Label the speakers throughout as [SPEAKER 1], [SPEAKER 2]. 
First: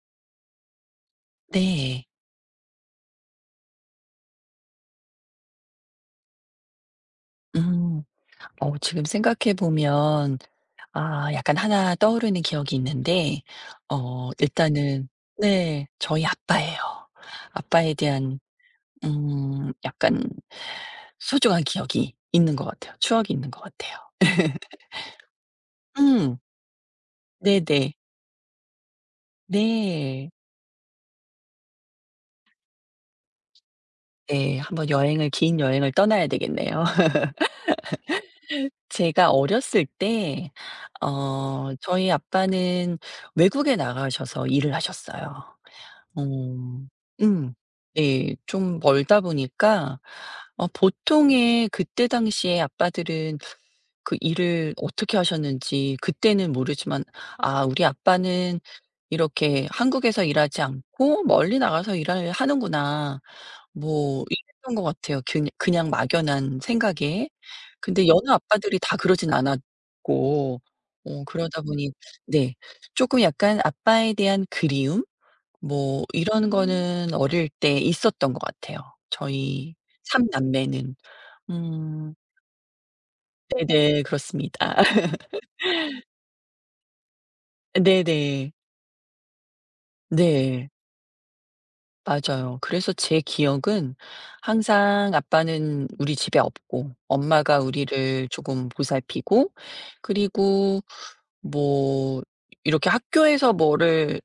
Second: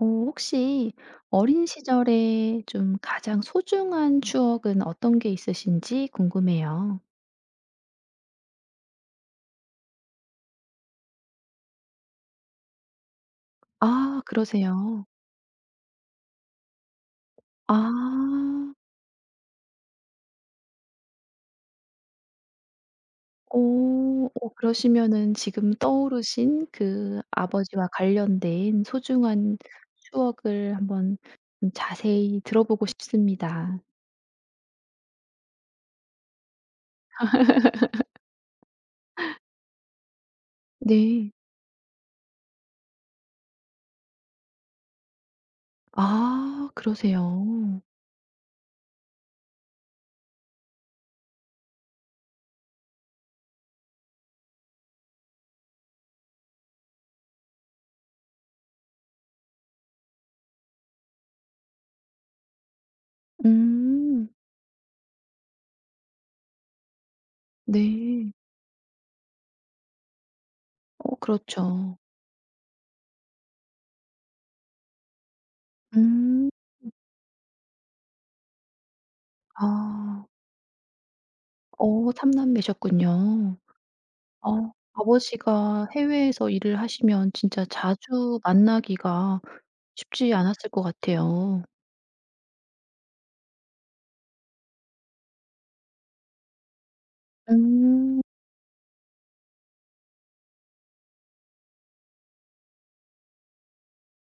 [SPEAKER 1] 어, 혹시 어린
[SPEAKER 2] 네.
[SPEAKER 1] 시절에 좀 가장 소중한 추억은 어떤 게 있으신지 궁금해요.
[SPEAKER 2] 음. 어 지금 생각해 보면 아 약간 하나 떠오르는 기억이 있는데
[SPEAKER 1] 아,
[SPEAKER 2] 어
[SPEAKER 1] 그러세요.
[SPEAKER 2] 일단은 네. 저희 아빠예요.
[SPEAKER 1] 아.
[SPEAKER 2] 아빠에 대한 약간 소중한 기억이 있는 것 같아요. 추억이 있는 것 같아요.
[SPEAKER 1] 오. 오, 그러시면은 지금
[SPEAKER 2] 음.
[SPEAKER 1] 떠오르신 그 아버지와
[SPEAKER 2] 네네.
[SPEAKER 1] 관련된 소중한
[SPEAKER 2] 네.
[SPEAKER 1] 추억을 한번 좀 자세히 들어보고 싶습니다.
[SPEAKER 2] 네. 한번 여행을 긴 여행을 떠나야 되겠네요. 제가 어렸을 때
[SPEAKER 1] 네.
[SPEAKER 2] 어 저희 아빠는 외국에 나가셔서 일을 하셨어요.
[SPEAKER 1] 아,
[SPEAKER 2] 어. 음.
[SPEAKER 1] 그러세요.
[SPEAKER 2] 네. 좀 멀다 보니까 어 보통의 그때 당시에 아빠들은 그 일을 어떻게 하셨는지 그때는 모르지만 '아 우리 아빠는 이렇게 한국에서 일하지 않고 멀리 나가서 일을 하는구나.' 뭐
[SPEAKER 1] 음.
[SPEAKER 2] 이랬던 것 같아요 그냥 막연한 생각에. 근데 여느
[SPEAKER 1] 네.
[SPEAKER 2] 아빠들이 다 그러진 않았고
[SPEAKER 1] 어,
[SPEAKER 2] 어 그러다 보니
[SPEAKER 1] 그렇죠.
[SPEAKER 2] 네. 쪼끔 약간 아빠에 대한 그리움? 뭐 이런
[SPEAKER 1] 음.
[SPEAKER 2] 거는 어릴 때 있었던 것 같아요. 저희 3
[SPEAKER 1] 아.
[SPEAKER 2] 남매는.
[SPEAKER 1] 어,
[SPEAKER 2] 음.
[SPEAKER 1] 3 남매셨군요.
[SPEAKER 2] 네네. 그렇습니다.
[SPEAKER 1] 아, 아버지가 해외에서 일을 하시면 진짜 자주
[SPEAKER 2] 네네.
[SPEAKER 1] 만나기가 쉽지
[SPEAKER 2] 네.
[SPEAKER 1] 않았을 것 같아요.
[SPEAKER 2] 맞아요. 그래서 제 기억은 항상 아빠는 우리 집에 없고 엄마가
[SPEAKER 1] 음.
[SPEAKER 2] 우리를 조금 보살피고 그리고 뭐 이렇게 학교에서 뭐를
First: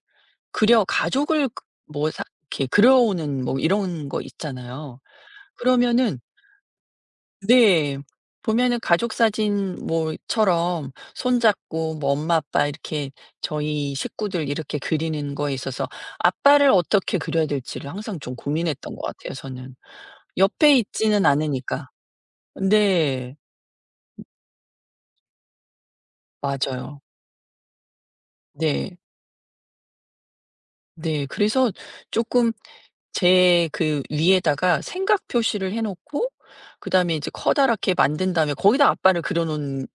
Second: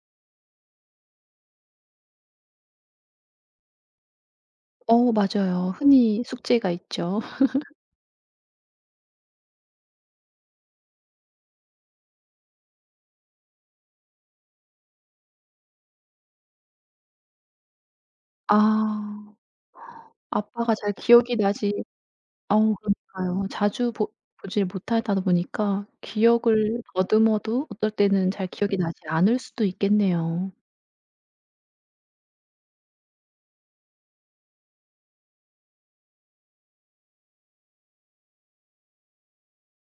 [SPEAKER 2] 그려 가족을 그 뭐 사 이렇게 그려오는 뭐 이런 거 있잖아요.
[SPEAKER 1] 어, 맞아요.
[SPEAKER 2] 그러면은
[SPEAKER 1] 흔히 숙제가 있죠.
[SPEAKER 2] 네. 보면은 가족 사진 뭐처럼 손잡고 뭐 엄마 아빠 이렇게 저희 식구들 이렇게 그리는 거에 있어서 아빠를 어떻게 그려야 될지를 항상 좀 고민했던 것 같아요
[SPEAKER 1] 아,
[SPEAKER 2] 저는.
[SPEAKER 1] 아빠가
[SPEAKER 2] 옆에
[SPEAKER 1] 잘
[SPEAKER 2] 있지는
[SPEAKER 1] 기억이 나지.
[SPEAKER 2] 않으니까.
[SPEAKER 1] 어,
[SPEAKER 2] 네.
[SPEAKER 1] 그러니까요. 자주 보 보질 못하다 보니까 기억을
[SPEAKER 2] 맞아요.
[SPEAKER 1] 더듬어도 어떨 때는 잘 기억이
[SPEAKER 2] 네.
[SPEAKER 1] 나지 않을 수도 있겠네요.
[SPEAKER 2] 네. 그래서 조금 제 그 위에다가 생각 표시를 해 놓고 그다음에 이제 커다랗게 만든 다음에 거기다 아빠를 그려 놓은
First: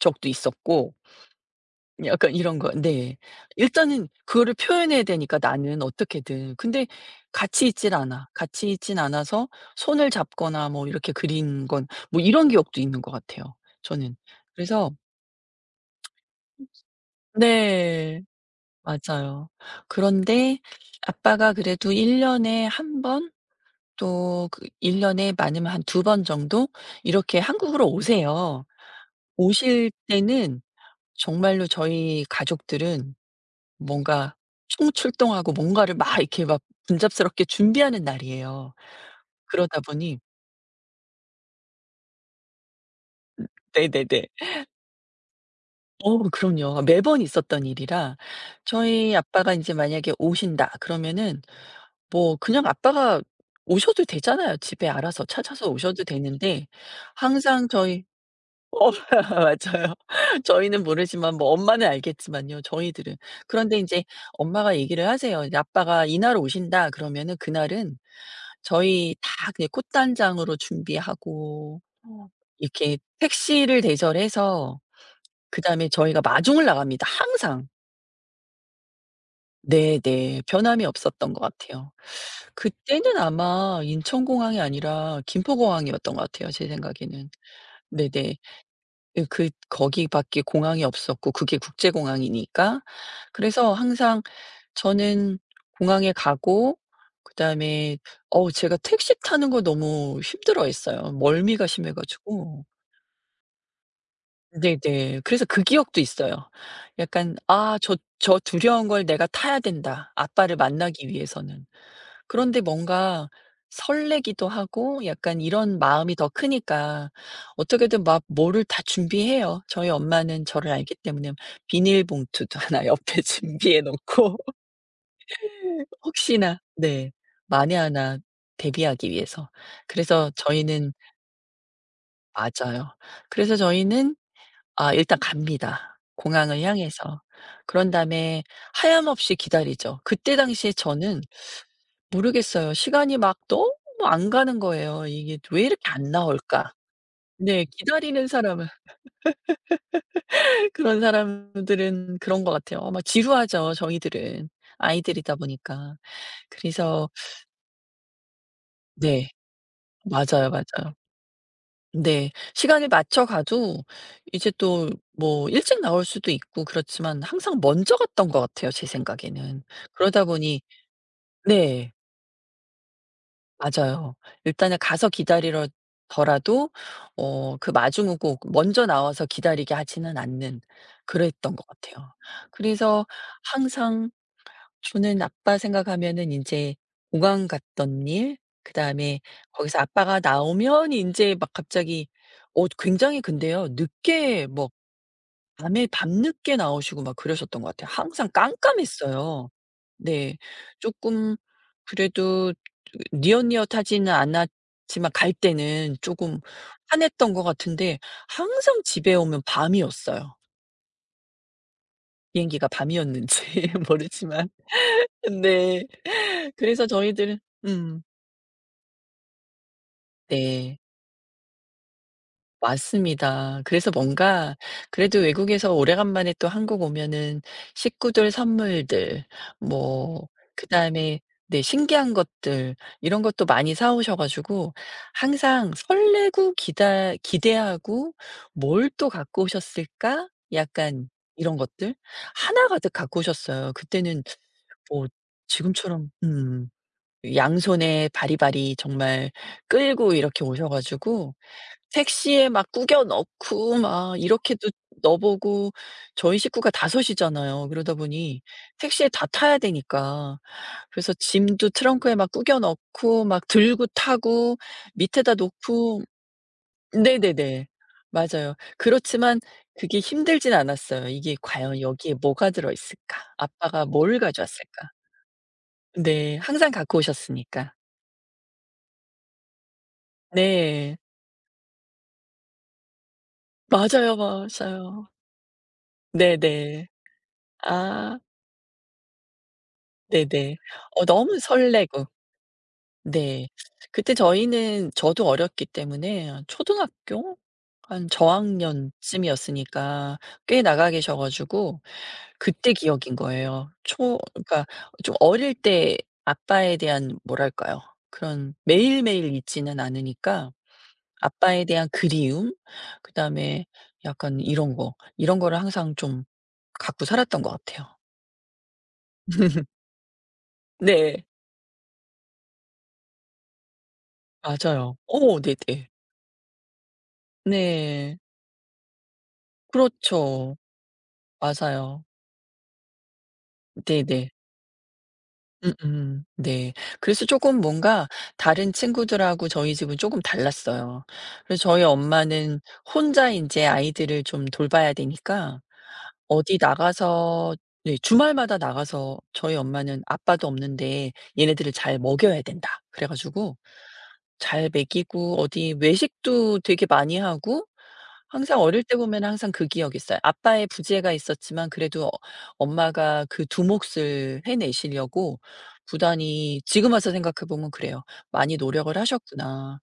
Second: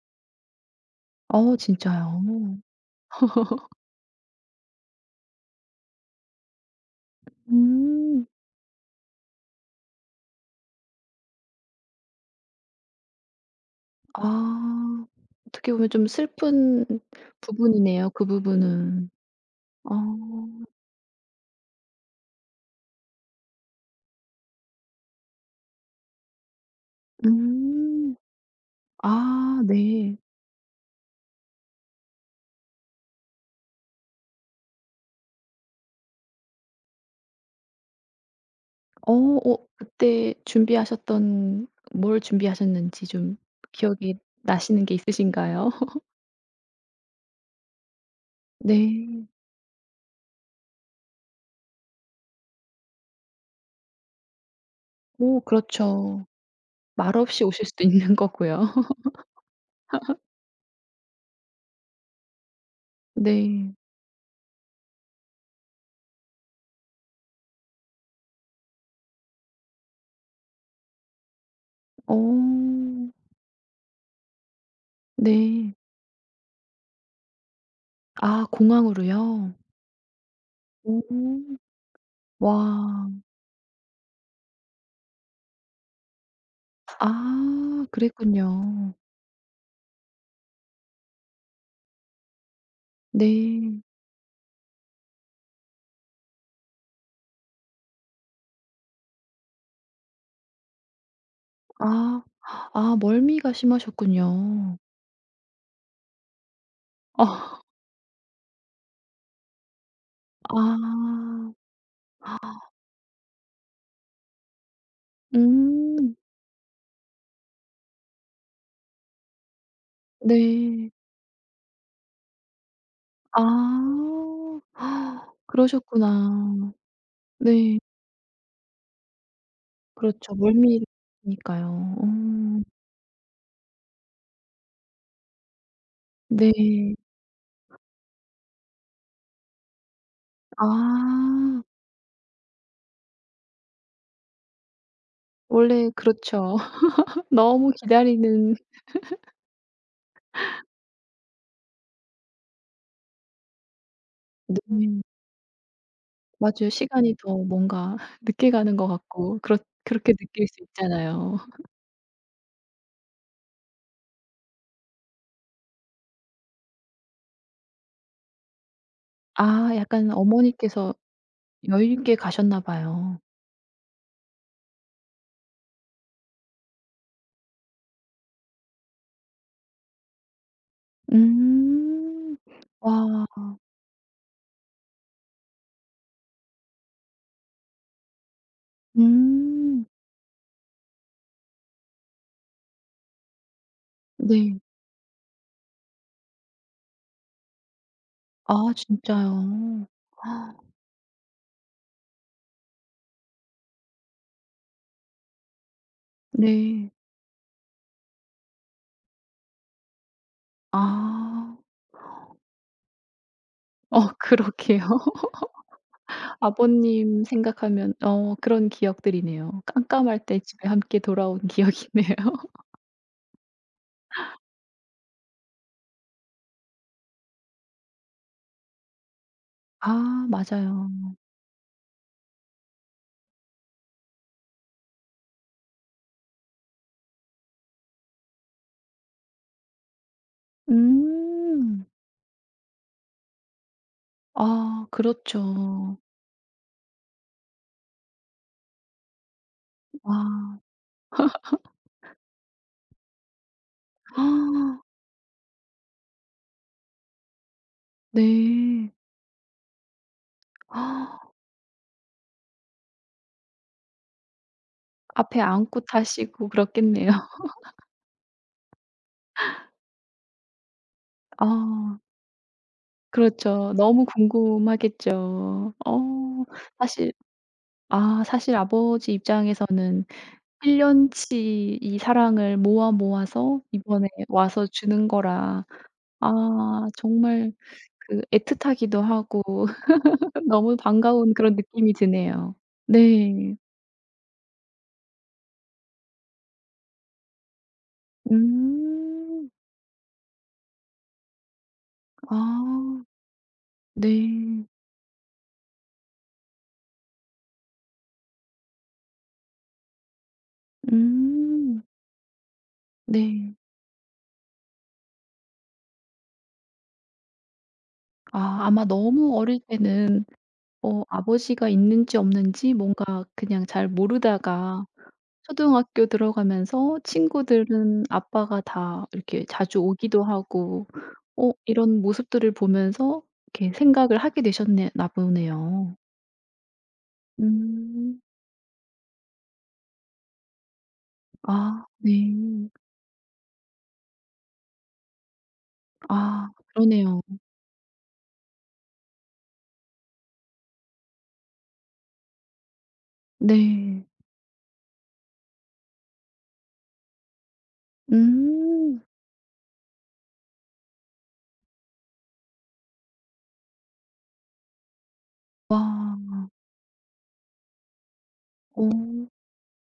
[SPEAKER 2] 적도 있었고
[SPEAKER 1] 어, 진짜요?
[SPEAKER 2] 약간 이런 거 네. 일단은 그거를 표현해야 되니까 나는 어떻게든. 근데 같이 있질
[SPEAKER 1] 음.
[SPEAKER 2] 않아. 같이 있진 않아서 손을 잡거나 뭐 이렇게 그린 건 뭐 이런 기억도 있는 것 같아요 저는. 그래서
[SPEAKER 1] 아. 어떻게 보면 좀 슬픈 부분이네요,
[SPEAKER 2] 네.
[SPEAKER 1] 그 부분은.
[SPEAKER 2] 맞아요.
[SPEAKER 1] 어.
[SPEAKER 2] 그런데 아빠가 그래도 1 년에 한 번 또 그 1 년에 많으면 한 두 번 정도 이렇게 한국으로
[SPEAKER 1] 음.
[SPEAKER 2] 오세요.
[SPEAKER 1] 아,
[SPEAKER 2] 오실
[SPEAKER 1] 네.
[SPEAKER 2] 때는 정말로 저희 가족들은 뭔가 총출동하고 뭔가를 막 이렇게 막 분잡스럽게 준비하는 날이에요.
[SPEAKER 1] 어. 어,
[SPEAKER 2] 그러다 보니
[SPEAKER 1] 그때 준비하셨던, 뭘 준비하셨는지 좀 기억이
[SPEAKER 2] 네네네.
[SPEAKER 1] 나시는 게 있으신가요?
[SPEAKER 2] 어 그럼요. 매번 있었던 일이라 저희
[SPEAKER 1] 네.
[SPEAKER 2] 아빠가 인제 만약에 오신다 그러면은 뭐 그냥 아빠가 오셔도 되잖아요. 집에 알아서
[SPEAKER 1] 오,
[SPEAKER 2] 찾아서 오셔도
[SPEAKER 1] 그렇죠.
[SPEAKER 2] 되는데
[SPEAKER 1] 말없이
[SPEAKER 2] 항상
[SPEAKER 1] 오실 수도
[SPEAKER 2] 저희
[SPEAKER 1] 있는 거고요.
[SPEAKER 2] 어 맞아요. 저희는 모르지만 뭐 엄마는 알겠지만요, 저희들은.
[SPEAKER 1] 네.
[SPEAKER 2] 그런데 이제 엄마가 얘기를 하세요. 이제 "아빠가 이날 오신다." 그러면은 그날은 저희 다 그냥 꽃단장으로 준비하고 어.
[SPEAKER 1] 어.
[SPEAKER 2] 이렇게 택시를 대절해서
[SPEAKER 1] 네.
[SPEAKER 2] 그다음에 저희가 마중을 나갑니다, 항상.
[SPEAKER 1] 아, 공항으로요?
[SPEAKER 2] 네네. 변함이 없었던 것
[SPEAKER 1] 오.
[SPEAKER 2] 같아요.
[SPEAKER 1] 와.
[SPEAKER 2] 그때는 아마 인천공항이 아니라 김포공항이었던 것 같아요, 제 생각에는.
[SPEAKER 1] 아,
[SPEAKER 2] 네네.
[SPEAKER 1] 그랬군요.
[SPEAKER 2] 예 그 거기밖에 공항이 없었고 그게 국제공항이니까.
[SPEAKER 1] 네.
[SPEAKER 2] 그래서 항상 저는 공항에 가고 그다음에 어우 제가 택시 타는 거 너무 힘들어했어요. 멀미가 심해
[SPEAKER 1] 아.
[SPEAKER 2] 가지고.
[SPEAKER 1] 아, 멀미가 심하셨군요.
[SPEAKER 2] 네네. 그래서 그 기억도 있어요.
[SPEAKER 1] 어.
[SPEAKER 2] 약간 '아 저 두려운 걸 내가 타야 된다, 아빠를 만나기
[SPEAKER 1] 아.
[SPEAKER 2] 위해서는.' 그런데 뭔가 설레기도 하고 약간 이런
[SPEAKER 1] 음.
[SPEAKER 2] 마음이 더 크니까 어떻게든 막 뭐를 다 준비해요. 저희 엄마는 저를
[SPEAKER 1] 네.
[SPEAKER 2] 알기 때문에 비닐봉투도 하나 옆에
[SPEAKER 1] 아.
[SPEAKER 2] 준비해 놓고 혹시나
[SPEAKER 1] 그러셨구나.
[SPEAKER 2] 네. 만에
[SPEAKER 1] 네.
[SPEAKER 2] 하나 대비하기 위해서. 그래서
[SPEAKER 1] 그렇죠.
[SPEAKER 2] 저희는
[SPEAKER 1] 멀미니까요. 음.
[SPEAKER 2] 맞아요. 그래서 저희는 아 일단 갑니다, 공항을
[SPEAKER 1] 네.
[SPEAKER 2] 향해서. 그런 다음에 하염없이 기다리죠. 그때 당시에 저는
[SPEAKER 1] 아.
[SPEAKER 2] 모르겠어요. 시간이 막 너무 안 가는 거예요. 이게 '왜 이렇게
[SPEAKER 1] 원래
[SPEAKER 2] 안
[SPEAKER 1] 그렇죠.
[SPEAKER 2] 나올까?' 네.
[SPEAKER 1] 너무
[SPEAKER 2] 기다리는
[SPEAKER 1] 기다리는.
[SPEAKER 2] 사람은 그런 사람들은 그런 것 같아요. 어 막 지루하죠, 저희들은.
[SPEAKER 1] 네.
[SPEAKER 2] 아이들이다 보니까.
[SPEAKER 1] 맞아요.
[SPEAKER 2] 그래서
[SPEAKER 1] 시간이 더 뭔가 늦게 가는 것
[SPEAKER 2] 네.
[SPEAKER 1] 같고, 그렇게 느낄
[SPEAKER 2] 맞아요,
[SPEAKER 1] 수
[SPEAKER 2] 맞아요.
[SPEAKER 1] 있잖아요.
[SPEAKER 2] 네. 시간을 맞춰 가도 이제 또 뭐 일찍 나올 수도 있고 그렇지만 항상 먼저 갔던 것 같아요, 제 생각에는.
[SPEAKER 1] 아, 약간
[SPEAKER 2] 그러다 보니
[SPEAKER 1] 어머니께서
[SPEAKER 2] 네.
[SPEAKER 1] 여유 있게 가셨나 봐요.
[SPEAKER 2] 맞아요. 일단은 가서 기다리러 더라도 어 그 마중오고 먼저 나와서 기다리게 하지는 않는 그랬던 것 같아요.
[SPEAKER 1] 음.
[SPEAKER 2] 그래서
[SPEAKER 1] 와.
[SPEAKER 2] 항상 저는 아빠 생각하면은 인제 공항 갔던 일 그다음에 거기서
[SPEAKER 1] 음.
[SPEAKER 2] 아빠가 나오면 인제 막 갑자기 어 굉장히 근데요. 늦게
[SPEAKER 1] 네.
[SPEAKER 2] 뭐 밤에 밤늦게 나오시고 막 그러셨던 것 같아요. 항상
[SPEAKER 1] 아,
[SPEAKER 2] 깜깜했어요.
[SPEAKER 1] 진짜요?
[SPEAKER 2] 네. 쪼끔 그래도 니엇니엇하지는 않았지만 갈 때는 쪼금
[SPEAKER 1] 네.
[SPEAKER 2] 화냈던 것 같은데 항상 집에 오면 밤이었어요.
[SPEAKER 1] 아.
[SPEAKER 2] 비행기가 밤이었는지
[SPEAKER 1] 어,
[SPEAKER 2] 모르지만.
[SPEAKER 1] 그러게요.
[SPEAKER 2] 네. 그래서
[SPEAKER 1] 아버님
[SPEAKER 2] 저희들은
[SPEAKER 1] 생각하면
[SPEAKER 2] 음.
[SPEAKER 1] 어, 그런 기억들이네요. 깜깜할 때 집에
[SPEAKER 2] 네.
[SPEAKER 1] 함께 돌아온 기억이네요.
[SPEAKER 2] 맞습니다. 그래서 뭔가 그래도 외국에서 오래간만에 또 한국 오면은 식구들 선물들
[SPEAKER 1] 아,
[SPEAKER 2] 뭐
[SPEAKER 1] 맞아요.
[SPEAKER 2] 그다음에 네 신기한 것들 이런 것도 많이 사 오셔 가지고 항상 설레고 기다 기대하고 '뭘 또 갖고 오셨을까?' 약간 이런
[SPEAKER 1] 음.
[SPEAKER 2] 것들 하나가득 갖고 오셨어요. 그때는
[SPEAKER 1] 아,
[SPEAKER 2] 뭐
[SPEAKER 1] 그렇죠.
[SPEAKER 2] 지금처럼 양손에 바리바리 정말 끌고 이렇게
[SPEAKER 1] 와.
[SPEAKER 2] 오셔 가지고 택시에 막 구겨 넣고 막 이렇게도 넣어 보고 저희 식구가 다섯 이잖아요. 그러다 보니
[SPEAKER 1] 네.
[SPEAKER 2] 택시에 다 타야 되니까 그래서 짐도 트렁크에 막 구겨 넣고 막 들고 타고 밑에다
[SPEAKER 1] 앞에 안고
[SPEAKER 2] 놓고
[SPEAKER 1] 타시고 그렇겠네요.
[SPEAKER 2] 네네네. 맞아요. 그렇지만 그게 힘들진 않았어요. '이게 과연
[SPEAKER 1] 아.
[SPEAKER 2] 여기에 뭐가 들어 있을까?
[SPEAKER 1] 그렇죠.
[SPEAKER 2] 아빠가
[SPEAKER 1] 너무
[SPEAKER 2] 뭘 가져왔을까?'
[SPEAKER 1] 궁금하겠죠.
[SPEAKER 2] 네.
[SPEAKER 1] 어.
[SPEAKER 2] 항상 갖고
[SPEAKER 1] 사실
[SPEAKER 2] 오셨으니까.
[SPEAKER 1] 사실 아버지 입장에서는 1
[SPEAKER 2] 네.
[SPEAKER 1] 년치 이 사랑을 모아 모아서 이번에
[SPEAKER 2] 맞아요,
[SPEAKER 1] 와서 주는
[SPEAKER 2] 맞아요.
[SPEAKER 1] 거라,
[SPEAKER 2] 네네.
[SPEAKER 1] 아 정말
[SPEAKER 2] 아
[SPEAKER 1] 그 애틋하기도 하고
[SPEAKER 2] 네네.
[SPEAKER 1] 너무
[SPEAKER 2] 어
[SPEAKER 1] 반가운
[SPEAKER 2] 너무
[SPEAKER 1] 그런 느낌이
[SPEAKER 2] 설레고.
[SPEAKER 1] 드네요.
[SPEAKER 2] 네.
[SPEAKER 1] 네.
[SPEAKER 2] 그때 저희는 저도 어렸기 때문에 한 초등학교 한
[SPEAKER 1] 음.
[SPEAKER 2] 저학년쯤이었으니까 꽤 나가 계셔 가지고 그때
[SPEAKER 1] 아,
[SPEAKER 2] 기억인 거예요. 초
[SPEAKER 1] 네.
[SPEAKER 2] 그러니까 좀 어릴 때 아빠에 대한 뭐랄까요? 그런 매일매일 있지는 않으니까 아빠에
[SPEAKER 1] 음.
[SPEAKER 2] 대한 그리움
[SPEAKER 1] 네.
[SPEAKER 2] 그다음에 약간 이런 거, 이런 거를 항상 좀 갖고 살았던 것 같아요.
[SPEAKER 1] 아, 아마 너무 어릴 때는 어,
[SPEAKER 2] 네.
[SPEAKER 1] 아버지가 있는지 없는지 뭔가 그냥 잘 모르다가
[SPEAKER 2] 맞아요. 오, 네네.
[SPEAKER 1] 초등학교 들어가면서 친구들은
[SPEAKER 2] 네.
[SPEAKER 1] 아빠가 다 이렇게 자주 오기도
[SPEAKER 2] 그렇죠.
[SPEAKER 1] 하고, 어, 이런
[SPEAKER 2] 맞아요.
[SPEAKER 1] 모습들을 보면서 이렇게 생각을
[SPEAKER 2] 네네.
[SPEAKER 1] 하게 되셨네 나 보네요.
[SPEAKER 2] 음음. 네. 그래서 조금 뭔가
[SPEAKER 1] 음.
[SPEAKER 2] 다른 친구들하고 저희 집은 조금 달랐어요. 그래서 저희
[SPEAKER 1] 아,
[SPEAKER 2] 엄마는
[SPEAKER 1] 네.
[SPEAKER 2] 혼자 인제 아이들을 좀 돌봐야 되니까
[SPEAKER 1] 아,
[SPEAKER 2] 어디
[SPEAKER 1] 그러네요.
[SPEAKER 2] 나가서 네 주말마다 나가서 저희 엄마는 아빠도 없는데 얘네들을 잘 먹여야 된다. 그래 가지고
[SPEAKER 1] 네.
[SPEAKER 2] 잘 먹이고 어디 외식도 되게 많이 하고 항상 어릴 때
[SPEAKER 1] 음.
[SPEAKER 2] 보면 항상 그 기억이 있어요. 아빠의 부재가 있었지만 그래도 어 엄마가 그 두 몫을 해내시려고
[SPEAKER 1] 와.
[SPEAKER 2] 부단히 지금 와서 생각해 보면 그래요. '많이
[SPEAKER 1] 어.
[SPEAKER 2] 노력을 하셨구나.'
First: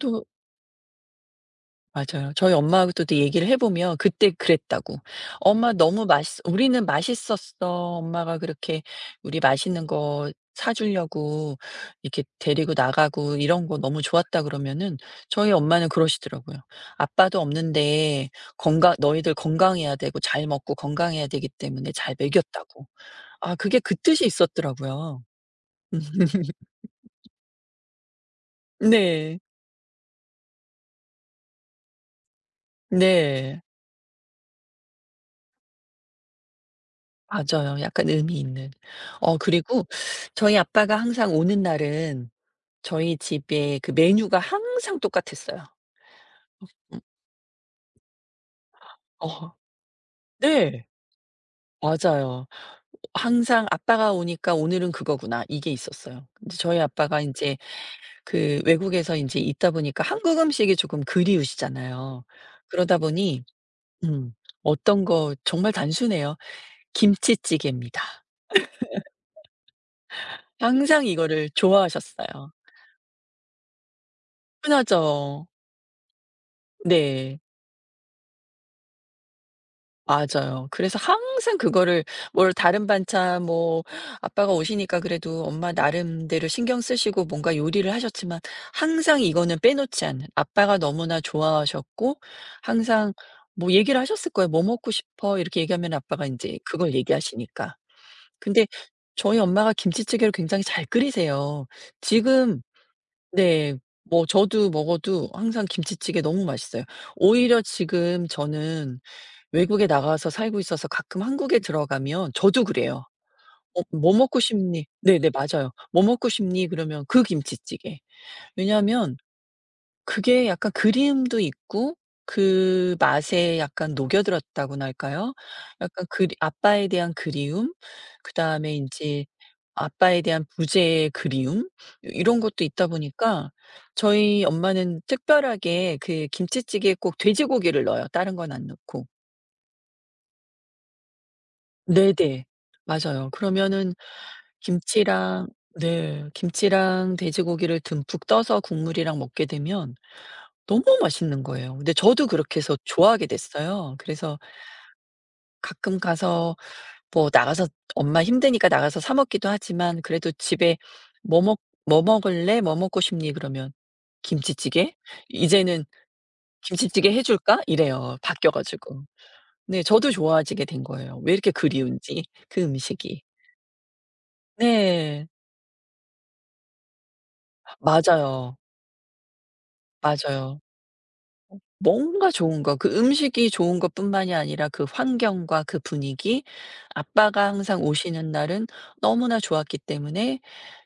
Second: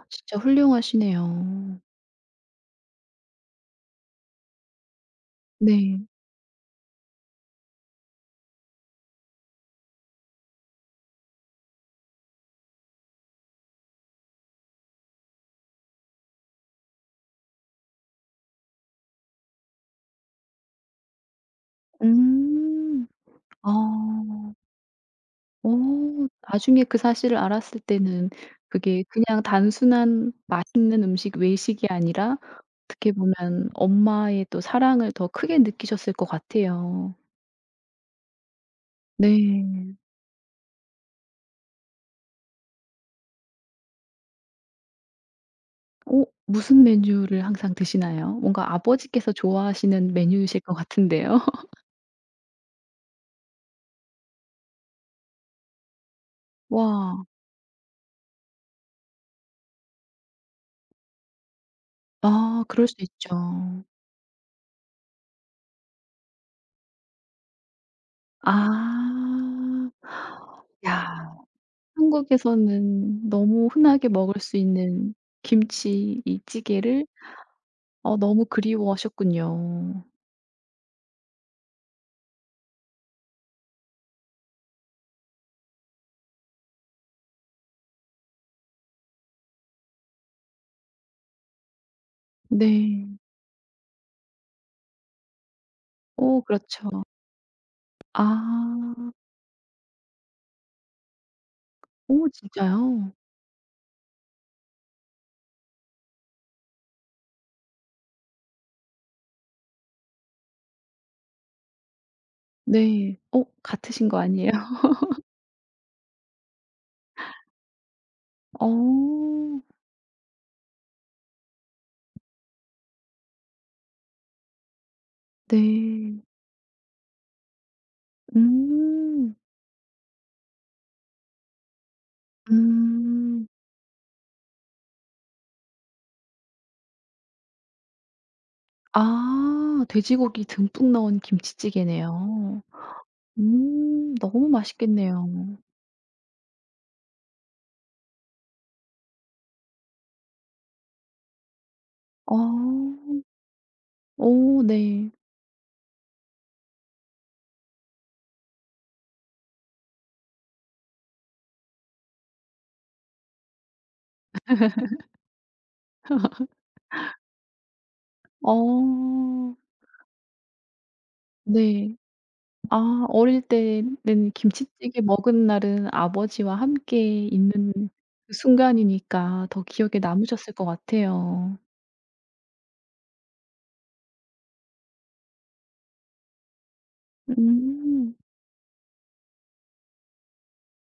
[SPEAKER 2] 또
[SPEAKER 1] 진짜 훌륭하시네요.
[SPEAKER 2] 맞아요. 저희 엄마하고 또 얘기를 해 보면 그때 그랬다고. "엄마
[SPEAKER 1] 네.
[SPEAKER 2] 너무 맛있어 우리는 맛있었어. 엄마가 그렇게 우리 맛있는 거 사 주려고 이렇게 데리고 나가고 이런 거 너무 좋았다." 그러면은 저희 엄마는 그러시더라고요. "아빠도 없는데 건강 너희들 건강해야 되고 잘 먹고 건강해야 되기 때문에 잘 먹였다."고.
[SPEAKER 1] 음.
[SPEAKER 2] 아 그게 그 뜻이
[SPEAKER 1] 아.
[SPEAKER 2] 있었더라고요.
[SPEAKER 1] 어, 나중에 그 사실을 알았을 때는 그게
[SPEAKER 2] 네.
[SPEAKER 1] 그냥 단순한 맛있는 음식 외식이 아니라 어떻게
[SPEAKER 2] 네.
[SPEAKER 1] 보면 엄마의 또 사랑을 더 크게 느끼셨을 것 같아요.
[SPEAKER 2] 맞아요. 약간 의미 있는. 어 그리고
[SPEAKER 1] 네.
[SPEAKER 2] 저희 아빠가 항상 오는 날은 저희 집에 그 메뉴가 항상 똑같았어요.
[SPEAKER 1] 어, 무슨
[SPEAKER 2] 음.
[SPEAKER 1] 메뉴를 항상 드시나요? 뭔가 아버지께서
[SPEAKER 2] 어.
[SPEAKER 1] 좋아하시는 메뉴이실 것
[SPEAKER 2] 네.
[SPEAKER 1] 같은데요.
[SPEAKER 2] 맞아요. 항상 '아빠가 오니까 오늘은 그거구나.' 이게 있었어요. 근데 저희 아빠가
[SPEAKER 1] 와.
[SPEAKER 2] 이제 그 외국에서 이제 있다 보니까 한국 음식이 조금 그리우시잖아요.
[SPEAKER 1] 아, 그럴 수
[SPEAKER 2] 그러다
[SPEAKER 1] 있죠.
[SPEAKER 2] 보니 음 어떤 거 정말 단순해요. 김치찌개입니다.
[SPEAKER 1] 아.
[SPEAKER 2] 항상
[SPEAKER 1] 야.
[SPEAKER 2] 이거를 좋아하셨어요.
[SPEAKER 1] 한국에서는 너무 흔하게 먹을 수 있는
[SPEAKER 2] 흔하죠.
[SPEAKER 1] 김치, 이 찌개를
[SPEAKER 2] 네.
[SPEAKER 1] 어, 너무 그리워하셨군요.
[SPEAKER 2] 맞아요. 그래서 항상 그거를 뭘 다른 반찬 뭐 아빠가 오시니까 그래도 엄마 나름대로 신경 쓰시고 뭔가 요리를 하셨지만 항상 이거는 빼놓지 않는 아빠가 너무나 좋아하셨고
[SPEAKER 1] 네.
[SPEAKER 2] 항상 뭐 얘기를 하셨을 거예요. "뭐 먹고 싶어?" 이렇게 얘기하면 아빠가 이
[SPEAKER 1] 오,
[SPEAKER 2] 제
[SPEAKER 1] 그렇죠.
[SPEAKER 2] 그걸 얘기하시니까. 근데
[SPEAKER 1] 아.
[SPEAKER 2] 저희 엄마가 김치찌개를 굉장히 잘 끓이세요.
[SPEAKER 1] 오,
[SPEAKER 2] 지금
[SPEAKER 1] 진짜요?
[SPEAKER 2] 네. 뭐 저도 먹어도 항상 김치찌개 너무 맛있어요. 오히려 지금 저는 외국에 나가서 살고 있어서 가끔 한국에 들어가면 저도 그래요.
[SPEAKER 1] 네. 어,
[SPEAKER 2] "어
[SPEAKER 1] 같으신
[SPEAKER 2] 뭐
[SPEAKER 1] 거
[SPEAKER 2] 먹고
[SPEAKER 1] 아니에요?
[SPEAKER 2] 싶니?" 네네 맞아요. "뭐 먹고 싶니?" 그러면 그 김치찌개.
[SPEAKER 1] 어.
[SPEAKER 2] 왜냐하면 그게 약간 그리움도 있고 그 맛에 약간 녹여들었다고나 할까요? 약간
[SPEAKER 1] 네.
[SPEAKER 2] 그리 아빠에 대한 그리움, 그다음에 인제
[SPEAKER 1] 음.
[SPEAKER 2] 아빠에 대한 부재의 그리움 요 이런 것도 있다
[SPEAKER 1] 음.
[SPEAKER 2] 보니까 저희 엄마는 특별하게 그 김치찌개에 꼭 돼지고기를 넣어요, 다른 건 안 넣고.
[SPEAKER 1] 아, 돼지고기 듬뿍 넣은
[SPEAKER 2] 네네.
[SPEAKER 1] 김치찌개네요.
[SPEAKER 2] 맞아요. 그러면은
[SPEAKER 1] 음, 너무 맛있겠네요.
[SPEAKER 2] 김치랑 네 김치랑 돼지고기를 듬뿍 떠서 국물이랑 먹게 되면 너무 맛있는 거예요. 근데 저도 그렇게 해서
[SPEAKER 1] 아.
[SPEAKER 2] 좋아하게 됐어요. 그래서
[SPEAKER 1] 오, 네.
[SPEAKER 2] 가끔 가서 뭐 나가서 엄마 힘드니까 나가서 사 먹기도 하지만 그래도 집에 "뭐 먹 "뭐 먹을래? 뭐 먹고 싶니?" 그러면 "김치찌개? 이제는 김치찌개 해 줄까?" 이래요, 바뀌어 가지고.
[SPEAKER 1] 어.
[SPEAKER 2] 네 저도 좋아지게 된 거예요. 왜 이렇게
[SPEAKER 1] 네.
[SPEAKER 2] 그리운지 그
[SPEAKER 1] 아,
[SPEAKER 2] 음식이.
[SPEAKER 1] 어릴 때는 김치찌개
[SPEAKER 2] 네.
[SPEAKER 1] 먹은 날은 아버지와 함께 있는 그
[SPEAKER 2] 맞아요.
[SPEAKER 1] 순간이니까 더 기억에 남으셨을
[SPEAKER 2] 맞아요.
[SPEAKER 1] 것 같아요.
[SPEAKER 2] 뭔가 좋은 거 그 음식이 좋은 것뿐만이 아니라 그 환경과 그 분위기 아빠가 항상
[SPEAKER 1] 음.
[SPEAKER 2] 오시는 날은 너무나 좋았기 때문에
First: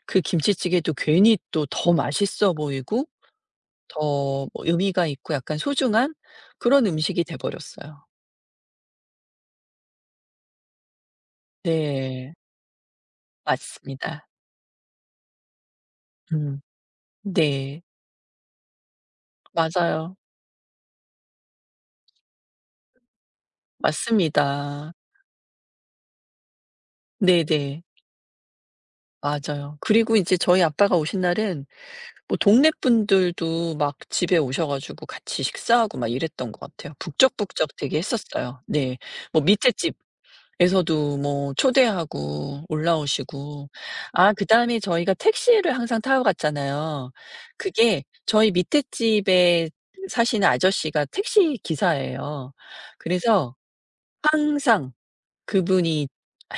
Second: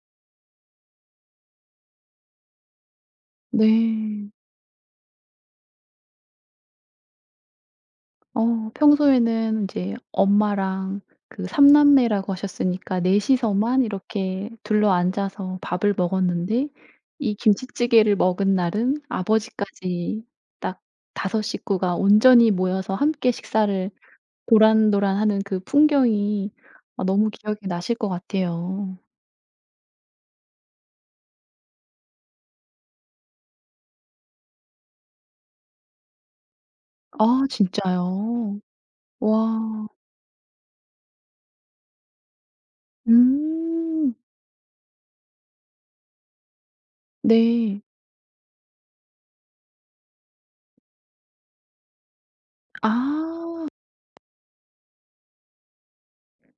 [SPEAKER 2] 그 김치찌개도 괜히 또 더 맛있어 보이고
[SPEAKER 1] 네.
[SPEAKER 2] 더 뭐 의미가 있고 약간 소중한 그런 음식이 돼 버렸어요.
[SPEAKER 1] 어, 평소에는 이제 엄마랑 그 삼
[SPEAKER 2] 네.
[SPEAKER 1] 남매라고 하셨으니까 넷 이서만
[SPEAKER 2] 맞습니다.
[SPEAKER 1] 이렇게 둘러앉아서 밥을
[SPEAKER 2] 음.
[SPEAKER 1] 먹었는데, 이
[SPEAKER 2] 네.
[SPEAKER 1] 김치찌개를 먹은 날은
[SPEAKER 2] 맞아요.
[SPEAKER 1] 아버지까지 딱 다섯 식구가 온전히 모여서 함께 식사를
[SPEAKER 2] 맞습니다.
[SPEAKER 1] 도란도란하는 그 풍경이, 아 너무 기억에
[SPEAKER 2] 네네.
[SPEAKER 1] 나실 것 같아요.
[SPEAKER 2] 맞아요. 그리고 이제 저희 아빠가 오신 날은 뭐 동네 분들도 막 집에 오셔 가지고 같이 식사하고 막 이랬던 것 같아요.
[SPEAKER 1] 아,
[SPEAKER 2] 북적북적 되게
[SPEAKER 1] 진짜요?
[SPEAKER 2] 했었어요. 네. 뭐 밑에
[SPEAKER 1] 와.
[SPEAKER 2] 집에서도 뭐 초대하고 올라오시고.
[SPEAKER 1] 음.
[SPEAKER 2] 아 그다음에 저희가 택시를 항상 타고 갔잖아요.
[SPEAKER 1] 네.
[SPEAKER 2] 그게 저희 밑에 집에 사시는 아저씨가 택시 기사예요. 그래서
[SPEAKER 1] 아.
[SPEAKER 2] 항상 그분이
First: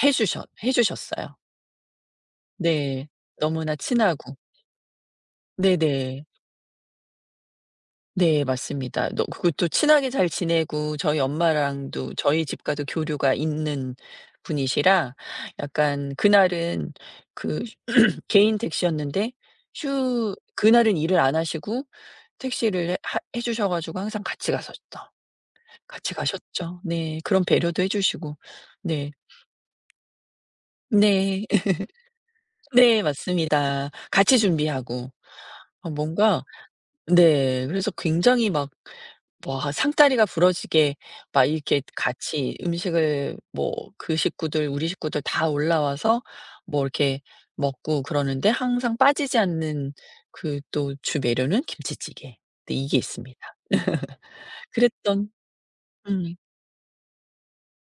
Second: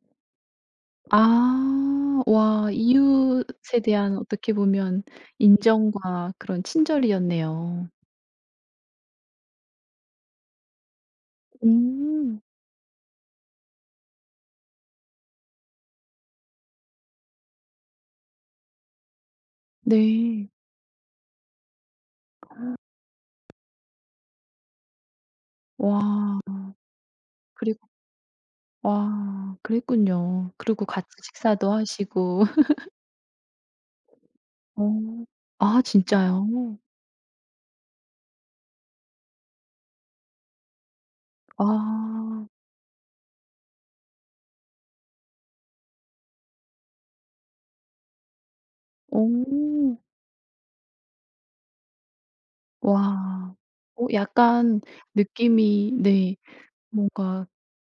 [SPEAKER 2] 해 주셨어요.
[SPEAKER 1] 아. 와,
[SPEAKER 2] 네. 너무나
[SPEAKER 1] 이웃에 대한
[SPEAKER 2] 친하고.
[SPEAKER 1] 어떻게 보면
[SPEAKER 2] 네네.
[SPEAKER 1] 인정과 그런 친절이었네요.
[SPEAKER 2] 네 맞습니다. 너 그것도 친하게 잘 지내고 저희 엄마랑도
[SPEAKER 1] 음.
[SPEAKER 2] 저희 집과도 교류가 있는 분이시라 약간 그날은 그 개인 택시였는데 휴
[SPEAKER 1] 네.
[SPEAKER 2] 그날은 일을 안 하시고 택시를 해 주셔 가지고 항상 같이 갔었죠. 같이
[SPEAKER 1] 와.
[SPEAKER 2] 가셨죠. 네. 그런
[SPEAKER 1] 그리고
[SPEAKER 2] 배려도 해 주시고. 네.
[SPEAKER 1] 와, 그랬군요. 그리고 같이
[SPEAKER 2] 네.
[SPEAKER 1] 식사도 하시고.
[SPEAKER 2] 네 맞습니다. 같이 준비하고.
[SPEAKER 1] 어. 아,
[SPEAKER 2] 어 뭔가
[SPEAKER 1] 진짜요?
[SPEAKER 2] 네. 그래서 굉장히 막 와 상다리가 부러지게 막 이렇게
[SPEAKER 1] 아.
[SPEAKER 2] 같이 음식을 뭐 그 식구들 우리 식구들 다 올라와서 뭐 이렇게 먹고 그러는데 항상 빠지지 않는
[SPEAKER 1] 어.
[SPEAKER 2] 그 또 주 메뉴는 김치찌개. 네 이게 있습니다.
[SPEAKER 1] 와. 어, 약간
[SPEAKER 2] 그랬던
[SPEAKER 1] 느낌이 네.
[SPEAKER 2] 음.
[SPEAKER 1] 뭔가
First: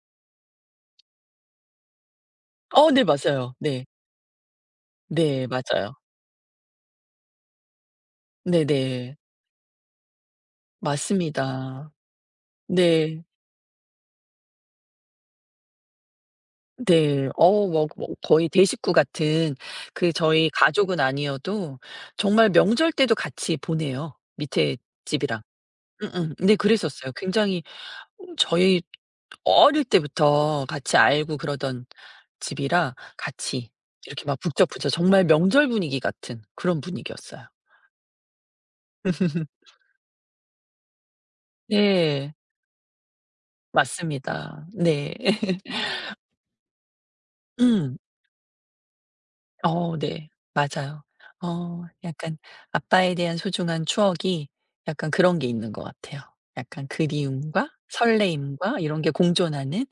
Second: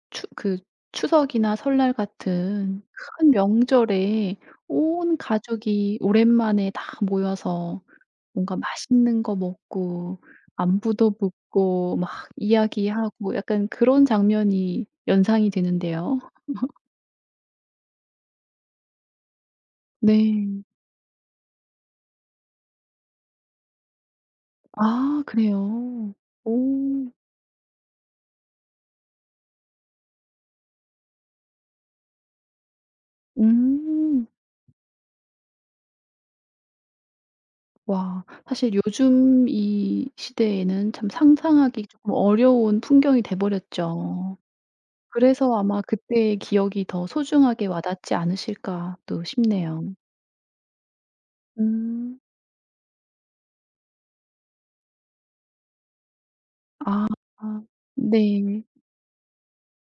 [SPEAKER 1] 추 그 추석이나 설날 같은
[SPEAKER 2] 어 네
[SPEAKER 1] 큰
[SPEAKER 2] 맞아요. 네.
[SPEAKER 1] 명절에 온
[SPEAKER 2] 네 맞아요.
[SPEAKER 1] 가족이 오랜만에 다 모여서 뭔가
[SPEAKER 2] 네네.
[SPEAKER 1] 맛있는 거 먹고, 안부도
[SPEAKER 2] 맞습니다.
[SPEAKER 1] 묻고 막
[SPEAKER 2] 네.
[SPEAKER 1] 이야기하고 약간 그런 장면이 연상이 되는데요.
[SPEAKER 2] 네. 어 뭐 뭐 거의 대식구 같은 그
[SPEAKER 1] 네.
[SPEAKER 2] 저희 가족은 아니어도 정말 명절 때도 같이 보내요, 밑에
[SPEAKER 1] 아,
[SPEAKER 2] 집이랑.
[SPEAKER 1] 그래요?
[SPEAKER 2] 응응. 네
[SPEAKER 1] 오.
[SPEAKER 2] 그랬었어요. 굉장히 어 저희 어릴 때부터 같이 알고 그러던 집이라 같이 이렇게
[SPEAKER 1] 음.
[SPEAKER 2] 막 북적북적 정말 명절 분위기 같은 그런 분위기였어요.
[SPEAKER 1] 와. 사실 요즘 이 시대에는 참 상상하기 조금
[SPEAKER 2] 네.
[SPEAKER 1] 어려운 풍경이 돼 버렸죠.
[SPEAKER 2] 맞습니다. 네.
[SPEAKER 1] 그래서 아마 그때의 기억이 더 소중하게
[SPEAKER 2] 음.
[SPEAKER 1] 와닿지 않으실까 또 싶네요.
[SPEAKER 2] 어 네. 맞아요. 어
[SPEAKER 1] 음.
[SPEAKER 2] 약간 아빠에 대한 소중한 추억이 약간 그런 게 있는 것 같아요. 약간
[SPEAKER 1] 아. 아,
[SPEAKER 2] 그리움과
[SPEAKER 1] 네.
[SPEAKER 2] 설레임과 이런 게 공존하는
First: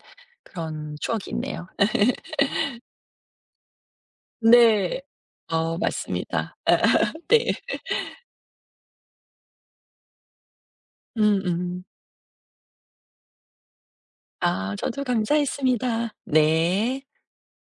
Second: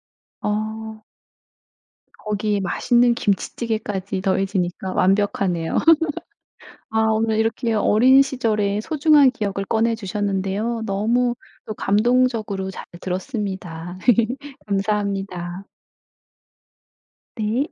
[SPEAKER 2] 그런
[SPEAKER 1] 어.
[SPEAKER 2] 추억이 있네요.
[SPEAKER 1] 거기에 맛있는 김치찌개까지 더해지니까
[SPEAKER 2] 네.
[SPEAKER 1] 완벽하네요.
[SPEAKER 2] 어 맞습니다.
[SPEAKER 1] 아, 오늘
[SPEAKER 2] 네.
[SPEAKER 1] 이렇게 어린 시절의 소중한 기억을 꺼내 주셨는데요. 너무 또
[SPEAKER 2] 음음.
[SPEAKER 1] 감동적으로 잘 들었습니다.
[SPEAKER 2] 아 저도
[SPEAKER 1] 감사합니다.
[SPEAKER 2] 감사했습니다. 네.
[SPEAKER 1] 네.